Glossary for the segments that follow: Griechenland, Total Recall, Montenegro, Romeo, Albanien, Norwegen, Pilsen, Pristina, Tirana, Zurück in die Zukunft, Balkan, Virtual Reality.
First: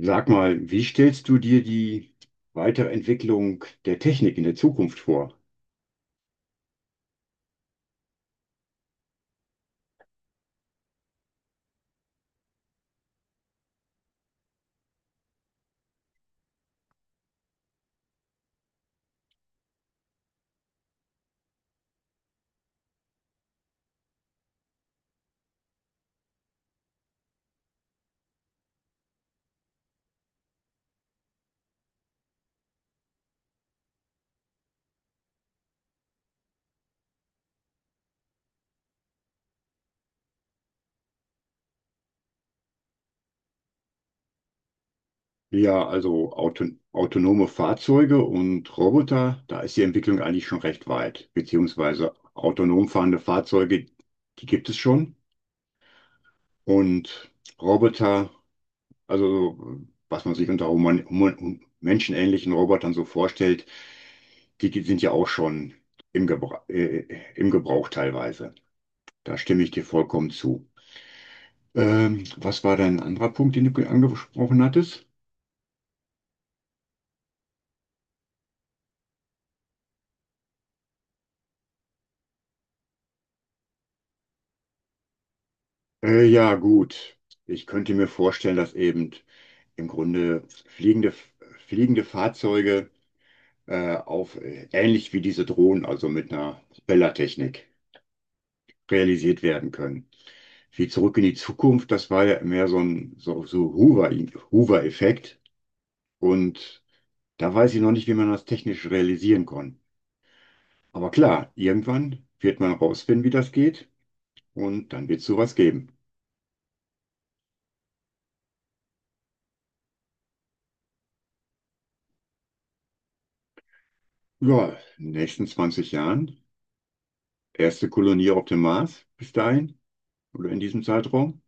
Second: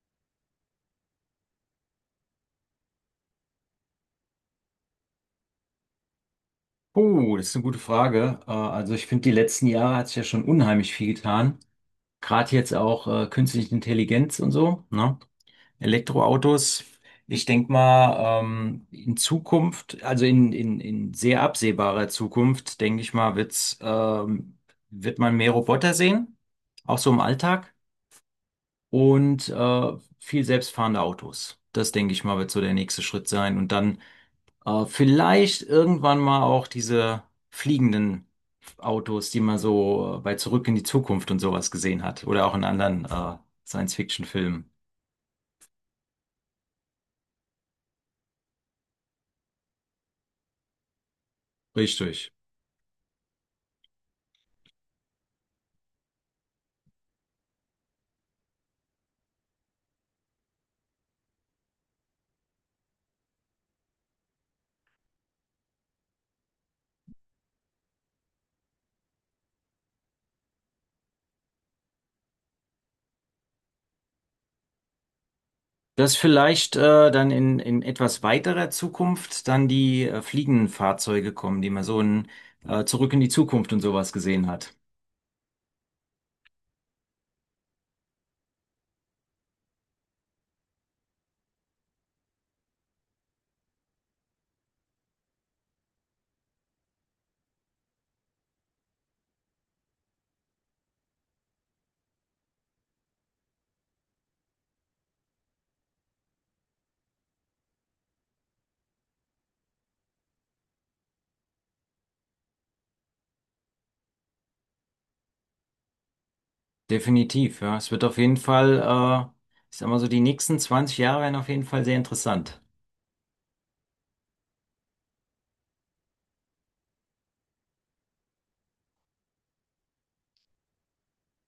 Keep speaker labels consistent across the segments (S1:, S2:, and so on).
S1: Sag mal, wie stellst du dir die Weiterentwicklung der Technik in der Zukunft vor?
S2: Oh, das ist eine gute Frage. Also ich finde, die letzten Jahre hat sich ja schon unheimlich viel getan. Gerade jetzt auch künstliche Intelligenz und so, ne? Elektroautos. Ich denke mal, in Zukunft, also in sehr absehbarer Zukunft, denke ich mal, wird man mehr Roboter sehen, auch so im Alltag, und viel selbstfahrende Autos. Das denke ich mal, wird so der nächste Schritt sein. Und dann vielleicht irgendwann mal auch diese fliegenden Autos, die man so bei Zurück in die Zukunft und sowas gesehen hat. Oder auch in anderen Science-Fiction-Filmen.
S1: Ja, also autonome Fahrzeuge und Roboter, da ist die Entwicklung eigentlich schon recht weit, beziehungsweise
S2: Richtig.
S1: autonom fahrende Fahrzeuge, die gibt es schon. Und Roboter, also so, was man sich unter human human menschenähnlichen Robotern so vorstellt, die sind ja auch schon im Gebrauch, äh, im Gebrauch teilweise. Da stimme ich dir vollkommen zu. Was war dein anderer Punkt, den du angesprochen hattest?
S2: Dass vielleicht dann in etwas weiterer Zukunft dann die fliegenden Fahrzeuge kommen, die man so in Zurück in die Zukunft und sowas gesehen hat.
S1: Ja, gut. Ich könnte mir vorstellen, dass eben im Grunde fliegende Fahrzeuge auf ähnlich wie diese Drohnen, also mit einer Propellertechnik, realisiert werden können. Wie Zurück in die Zukunft, das war ja mehr so ein so Hoover-Effekt. Und da weiß ich noch nicht, wie man das technisch realisieren kann. Aber klar, irgendwann wird man rausfinden, wie das geht. Und dann wird es sowas geben.
S2: Definitiv, ja. Es wird auf jeden Fall, äh, ich sag mal so, die nächsten 20 Jahre werden auf jeden Fall sehr interessant.
S1: Ja, in den nächsten 20 Jahren. Erste Kolonie auf dem Mars bis dahin oder in diesem Zeitraum.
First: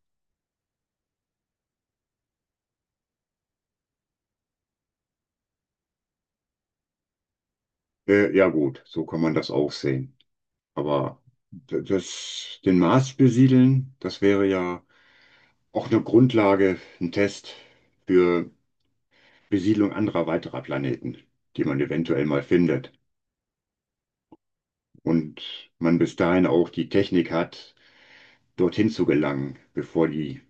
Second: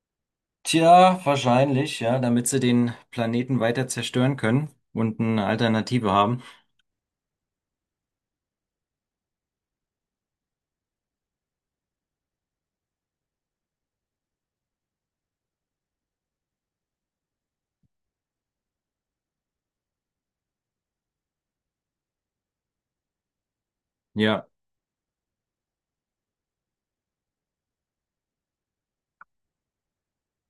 S2: Tja, wahrscheinlich, ja, damit sie den Planeten weiter zerstören können und eine Alternative haben.
S1: Ja gut, so kann man das auch sehen. Aber das, den Mars besiedeln, das wäre ja auch eine Grundlage, ein Test für Besiedlung anderer weiterer Planeten, die man eventuell mal findet.
S2: Ja,
S1: Und man bis dahin auch die Technik hat, dorthin zu gelangen, bevor die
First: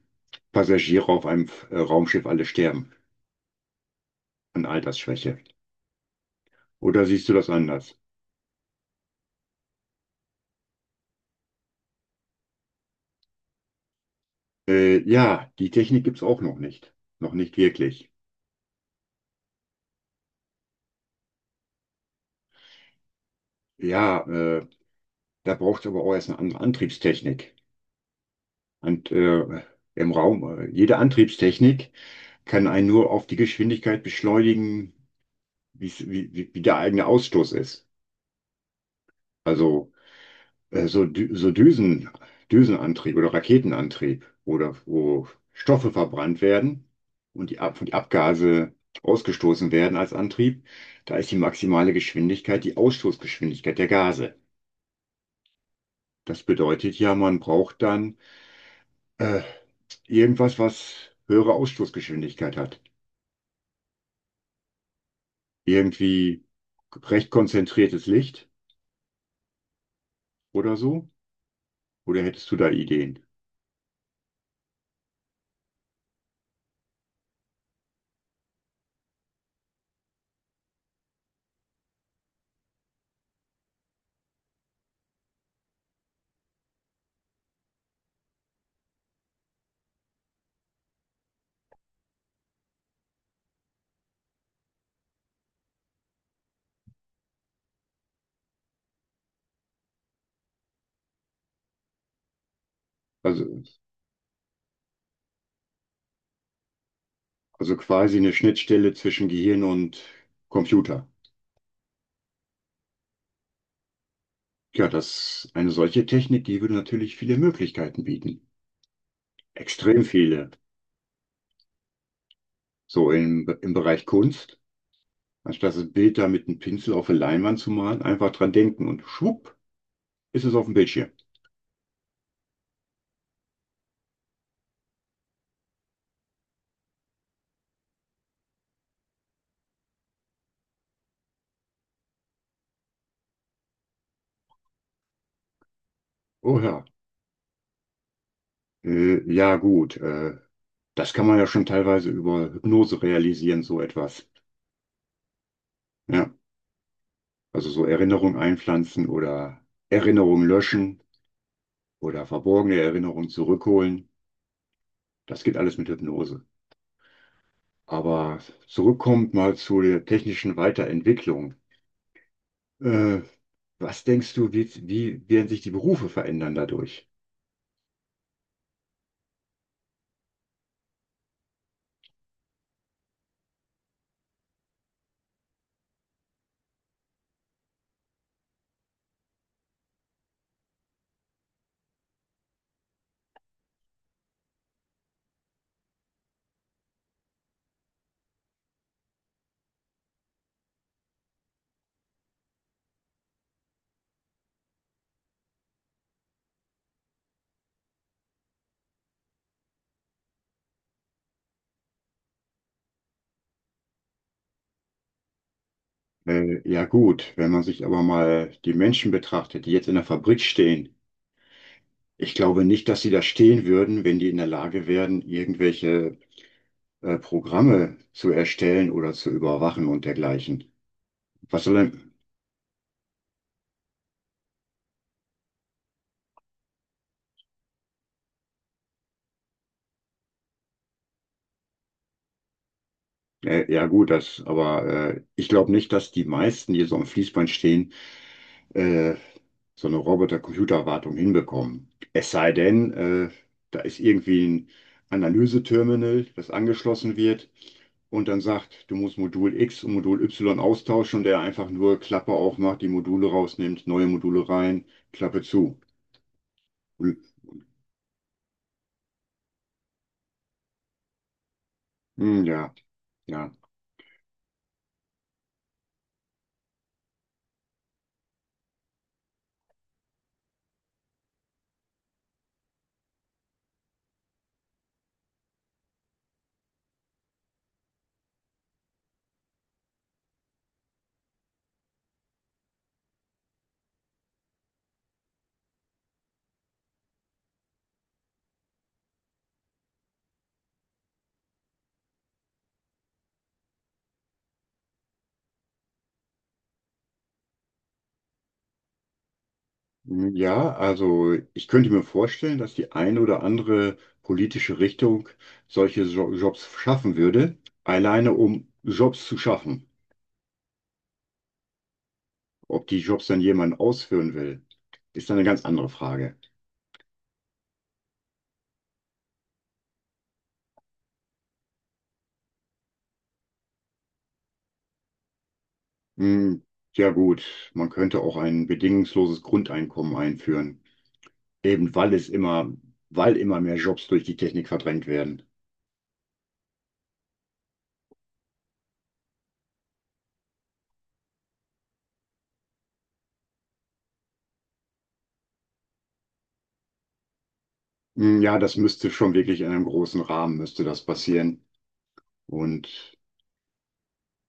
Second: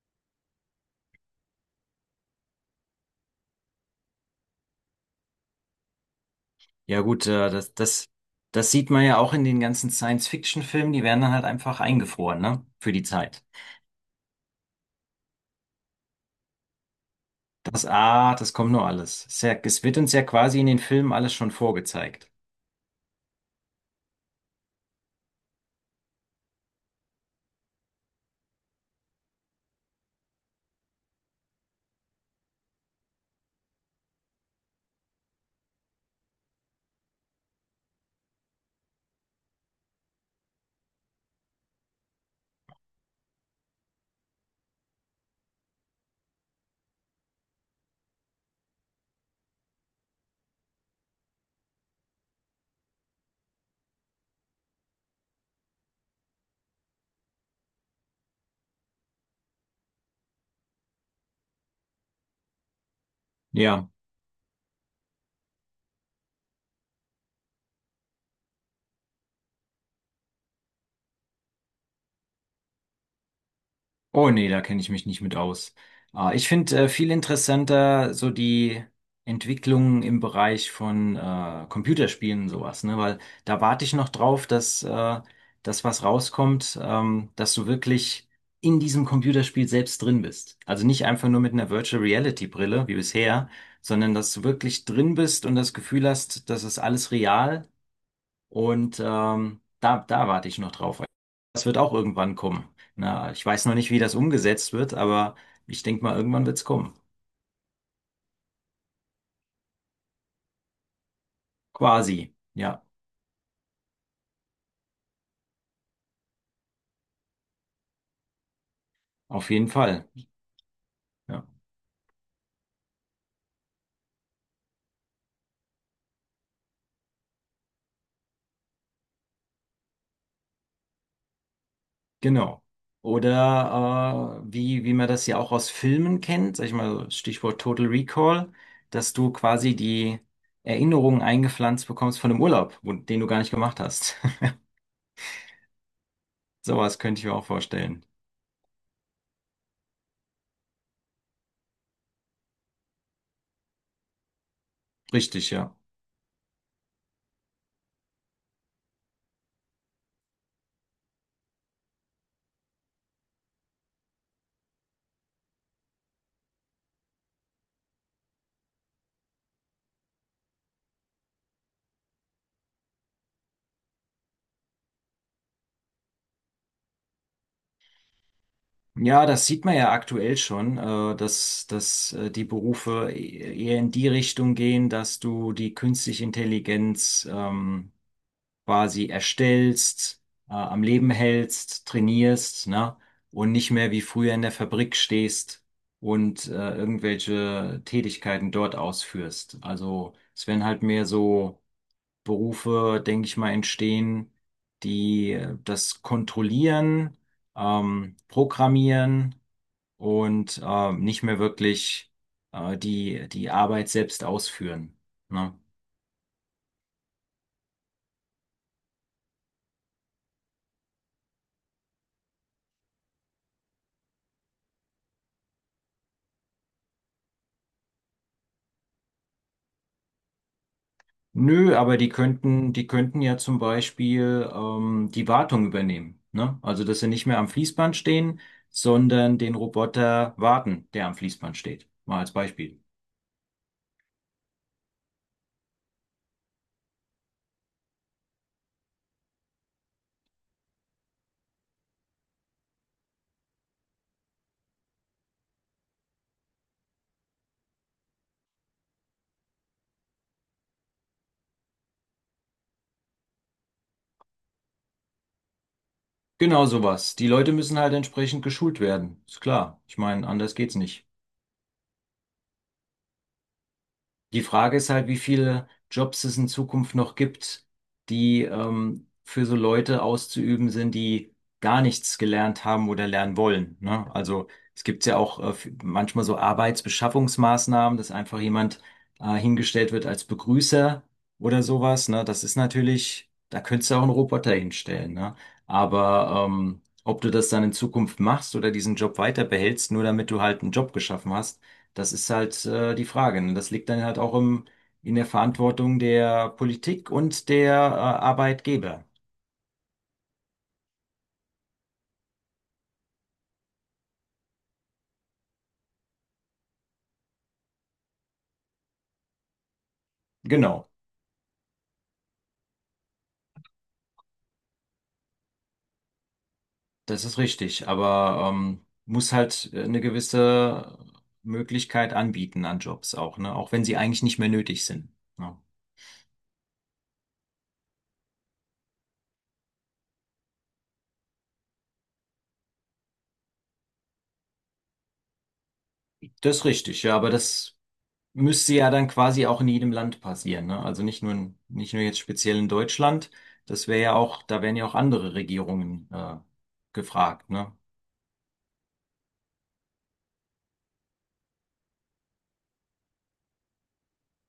S1: Passagiere auf einem Raumschiff alle sterben an Altersschwäche.
S2: ja
S1: Oder
S2: gut,
S1: siehst du das anders?
S2: das sieht man ja auch in den ganzen Science-Fiction-Filmen, die werden dann halt einfach eingefroren, ne, für die Zeit.
S1: Ja, die Technik gibt's auch noch nicht. Noch nicht
S2: Das,
S1: wirklich.
S2: ah, das kommt nur alles. Es ist ja- es wird uns ja quasi in den Filmen alles schon vorgezeigt.
S1: Ja, da braucht's aber auch erst eine andere Antriebstechnik. Und im Raum, jede Antriebstechnik kann einen nur auf die Geschwindigkeit beschleunigen, wie der eigene Ausstoß ist. Also so Düsenantrieb oder Raketenantrieb, oder wo Stoffe verbrannt werden und die, Ab und die Abgase ausgestoßen werden als Antrieb, da ist die maximale Geschwindigkeit die Ausstoßgeschwindigkeit der Gase. Das bedeutet ja, man braucht dann äh, irgendwas, was höhere Ausstoßgeschwindigkeit hat.
S2: Ja.
S1: Irgendwie recht konzentriertes Licht oder so? Oder hättest du da Ideen?
S2: Oh nee, da kenne ich mich nicht mit aus. Ah, ich finde viel interessanter so die Entwicklungen im Bereich von Computerspielen und sowas, ne? Weil da warte ich noch drauf, dass das was rauskommt, dass du wirklich in diesem Computerspiel selbst drin bist. Also nicht einfach nur mit einer Virtual Reality Brille wie bisher, sondern dass du wirklich drin bist und das Gefühl hast, das ist alles real. Und da warte ich noch drauf. Das wird auch irgendwann kommen. Na,
S1: Also,
S2: ich weiß noch nicht, wie das umgesetzt wird, aber ich denke mal, irgendwann wird es kommen.
S1: also quasi eine Schnittstelle zwischen Gehirn und Computer.
S2: Quasi. Ja,
S1: Ja, das, eine solche Technik, die würde natürlich viele Möglichkeiten bieten.
S2: auf jeden
S1: Extrem
S2: Fall.
S1: viele.
S2: Ja,
S1: So im Bereich Kunst, anstatt das Bild da mit einem Pinsel auf eine Leinwand zu malen, einfach dran denken und schwupp, ist es auf dem Bildschirm.
S2: genau. Oder wie man das ja auch aus Filmen kennt, sag ich mal, Stichwort Total Recall, dass du quasi die Erinnerungen eingepflanzt bekommst von einem Urlaub, wo- den du gar nicht gemacht hast.
S1: Oh ja.
S2: Sowas könnte ich mir auch vorstellen.
S1: Äh, ja, gut. Äh, Das kann man ja schon teilweise über Hypnose realisieren, so etwas.
S2: Richtig, ja.
S1: Ja. Also so Erinnerung einpflanzen oder Erinnerung löschen oder verborgene Erinnerungen zurückholen. Das geht alles mit Hypnose. Aber zurückkommt mal zu der technischen Weiterentwicklung. Äh, Was denkst du, wie werden sich die Berufe verändern dadurch?
S2: Ja, das sieht man ja aktuell schon, dass die Berufe e- eher in die Richtung gehen, dass du die künstliche Intelligenz quasi erstellst, am Leben hältst, trainierst, ne? Und nicht mehr wie früher in der Fabrik stehst und irgendwelche Tätigkeiten dort ausführst. Also es werden halt mehr so Berufe, denke ich mal, entstehen, die das kontrollieren, programmieren und nicht mehr wirklich die Arbeit selbst ausführen. Ne?
S1: Ja gut, wenn man sich aber mal die Menschen betrachtet, die jetzt in der Fabrik stehen, ich glaube nicht, dass sie da stehen würden, wenn die in der Lage wären, irgendwelche Programme zu erstellen oder zu überwachen und dergleichen. Was soll
S2: Nö, aber
S1: denn?
S2: die könnten ja zum Beispiel die Wartung übernehmen. Ne? Also, dass sie nicht mehr am Fließband stehen, sondern den Roboter warten, der am Fließband steht. Mal als Beispiel.
S1: Ja gut, das, aber ich glaube nicht, dass die meisten, die so am Fließband stehen, äh, so eine Roboter-Computer-Wartung hinbekommen. Es sei denn, da ist irgendwie ein Analyseterminal, das angeschlossen wird und dann sagt, du musst Modul X und Modul Y austauschen und der einfach nur Klappe aufmacht, die Module rausnimmt, neue Module rein, Klappe zu.
S2: Genau sowas. Die Leute müssen halt entsprechend geschult werden. Ist klar. Ich meine, anders geht's nicht.
S1: Hm. Ja, ja.
S2: Die Frage ist halt, wie viele Jobs es in Zukunft noch gibt, die für so Leute auszuüben sind, die gar nichts gelernt haben oder lernen wollen. Ne? Also es gibt ja auch f- manchmal so Arbeitsbeschaffungsmaßnahmen, dass einfach jemand hingestellt wird als Begrüßer oder sowas. Ne? Das ist natürlich, da könntest du auch einen Roboter hinstellen. Ne? Aber ob du das dann in Zukunft machst oder diesen Job weiter behältst, nur damit du halt einen Job geschaffen hast, das ist halt die Frage. Ne? Das liegt dann halt auch in der Verantwortung der Politik und der Arbeitgeber.
S1: Hm, ja, also ich könnte mir vorstellen, dass die eine oder andere politische Richtung solche Jobs schaffen würde, alleine um Jobs zu schaffen.
S2: Genau,
S1: Ob die Jobs dann jemand ausführen will, ist dann eine ganz andere Frage.
S2: das ist richtig. Aber muss halt eine gewisse Möglichkeit anbieten an Jobs auch, ne? Auch wenn sie eigentlich nicht mehr nötig sind. Ja.
S1: Hm, ja gut, man könnte auch ein bedingungsloses Grundeinkommen einführen, eben weil immer mehr Jobs durch die Technik verdrängt werden.
S2: Das ist richtig, ja, aber das müsste ja dann quasi auch in jedem Land passieren, ne? Also nicht nicht nur jetzt speziell in Deutschland. Das wäre ja auch, da wären ja auch andere Regierungen gefragt, ne?
S1: Hm, ja, das müsste schon wirklich in einem großen Rahmen müsste das passieren. Und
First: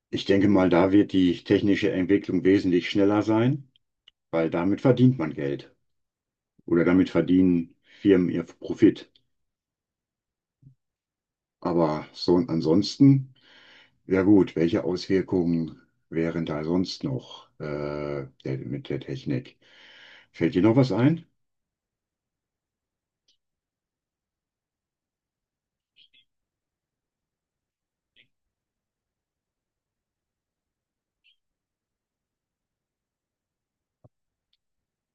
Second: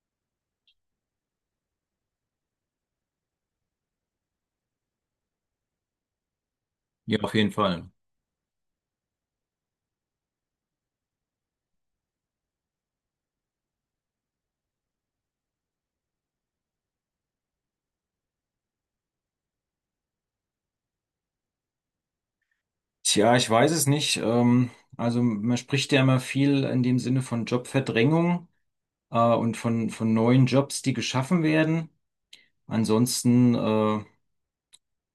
S1: ich denke mal, da wird die technische Entwicklung wesentlich schneller sein, weil damit verdient man Geld oder damit
S2: Ja, auf jeden
S1: verdienen
S2: Fall.
S1: Firmen ihr Profit. Aber so und ansonsten. Ja gut, welche Auswirkungen wären da sonst noch mit der Technik? Fällt dir noch was ein?
S2: Tja, ich weiß es nicht. Also man spricht ja immer viel in dem Sinne von Jobverdrängung von neuen Jobs, die geschaffen werden. Ansonsten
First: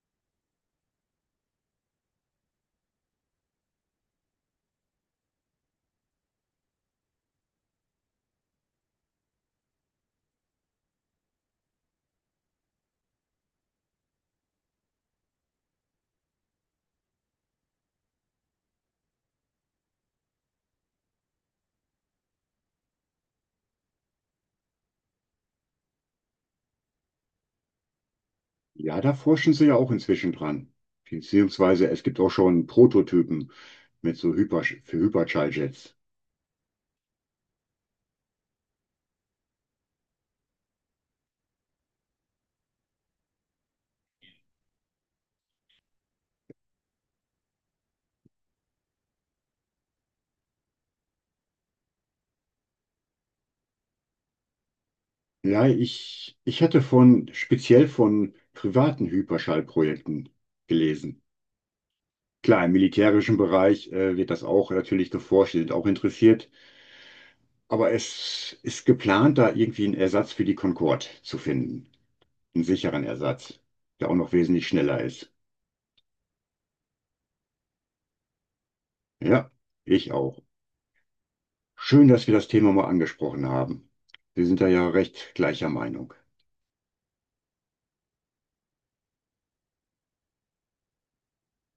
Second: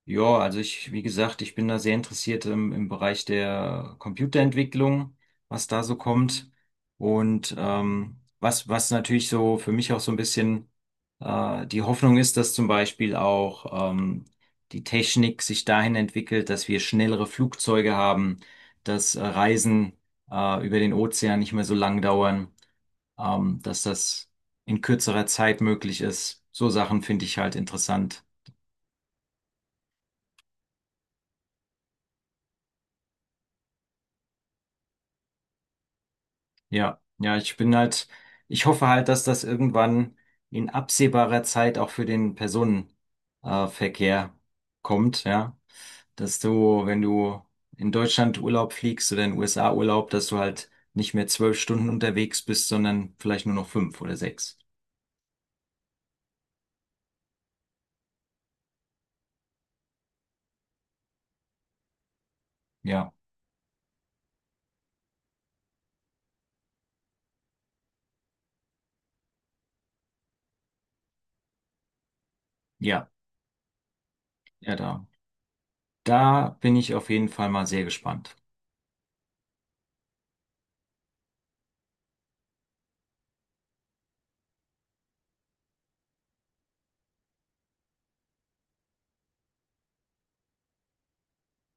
S2: ja, also wie gesagt, ich bin da sehr interessiert im Bereich der Computerentwicklung, was da so kommt. Und was natürlich so für mich auch so ein bisschen die Hoffnung ist, dass zum Beispiel auch die Technik sich dahin entwickelt, dass wir schnellere Flugzeuge haben, dass Reisen über den Ozean nicht mehr so lang dauern, dass das in kürzerer Zeit möglich ist. So Sachen finde ich halt interessant.
S1: Ja, da forschen sie ja auch inzwischen dran. Beziehungsweise es gibt auch schon Prototypen für Hyperschalljets.
S2: Ja, ja, ich bin halt, ich hoffe halt, dass das irgendwann in absehbarer Zeit auch für den Personenverkehr Verkehr kommt, ja. Dass du, wenn du in Deutschland Urlaub fliegst oder in den USA Urlaub, dass du halt nicht mehr 12 Stunden unterwegs bist, sondern vielleicht nur noch fünf oder sechs.
S1: Ja, ich hatte von speziell von privaten Hyperschallprojekten gelesen. Klar, im
S2: Ja,
S1: militärischen Bereich wird das auch natürlich geforscht, die sind auch interessiert. Aber es ist geplant, da irgendwie einen Ersatz für die Concorde zu finden. Einen sicheren
S2: ja,
S1: Ersatz, der auch noch wesentlich
S2: ja,
S1: schneller
S2: da.
S1: ist.
S2: Da bin ich auf jeden Fall mal sehr gespannt.
S1: Ja, ich auch. Schön, dass wir das Thema mal angesprochen haben. Wir sind da ja recht gleicher Meinung.